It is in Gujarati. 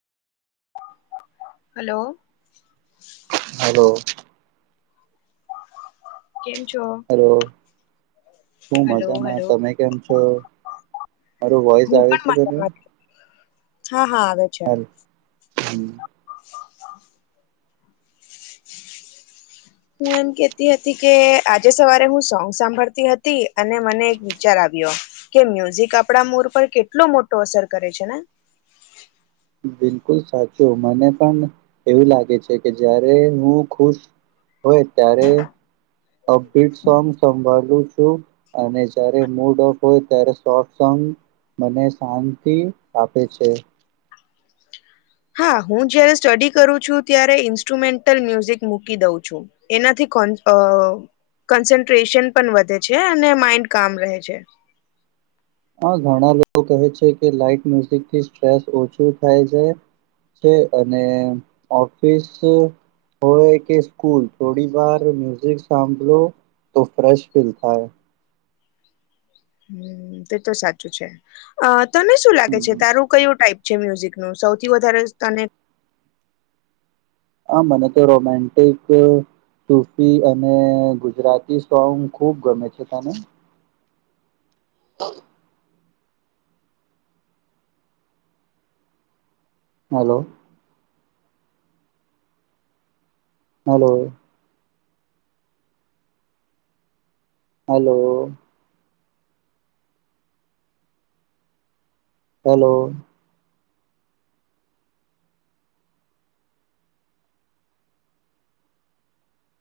હલો હલો કેમ છો હું હલો મજામાં હલો તમે કેમ છો મારું વોઈસ હું આવે પણ છે તને મજામાં છું. હા હા આવે છે. હમ્મ હું એમ કેતી હતી કે આજે સવારે હું સોંગ સાંભળતી હતી અને મને એક વિચાર આવ્યો કે મ્યુઝિક આપડા મોર પર કેટલો મોટો અસર કરે છે ને બિલકુલ સાચું મને પણ એવું લાગે છે કે જયારે હું ખુશ હોય ત્યારે અીટ સોંગ સંભાળું છું. અને જય્યારે મૂડ ઓફ હોય ત્યારે સોફ્ટ સોંગ મને શાંતિ આપે છે. હા હું જયારે સ્ટડી કરું છું ત્યારે ઈન્સ્ટ્રુમેન્ટલ મ્યુઝિક મૂકી દઉં છું. એનાથી કોન અ કન્સન્ટ્રેશન પણ વધે છે અને માઈન્ડ કામ રહે છે. આ ઘણા લોકો કહે છે કે લાઈટ મ્યુઝિક થી સ્ટ્રેસ ઓછું થાય છે. છે અને ઓફિસ હોય કે સ્કૂલ થોડી વાર મ્યુઝિક સાંભળો તો ફ્રેેશ ફીલ થાય હમ્મ તે તો સાચું છે અ તને શું લાગે છે હમ. તારું કયું ટાઈપ છે મ્યુઝિક નું સૌથી વધારે તને. હા મને તો રોમેન્ટિક ટુફી અને ગુજરાતી સોંગ ખૂબ ગમે છે તને. તો હલો હલો હલો હેલો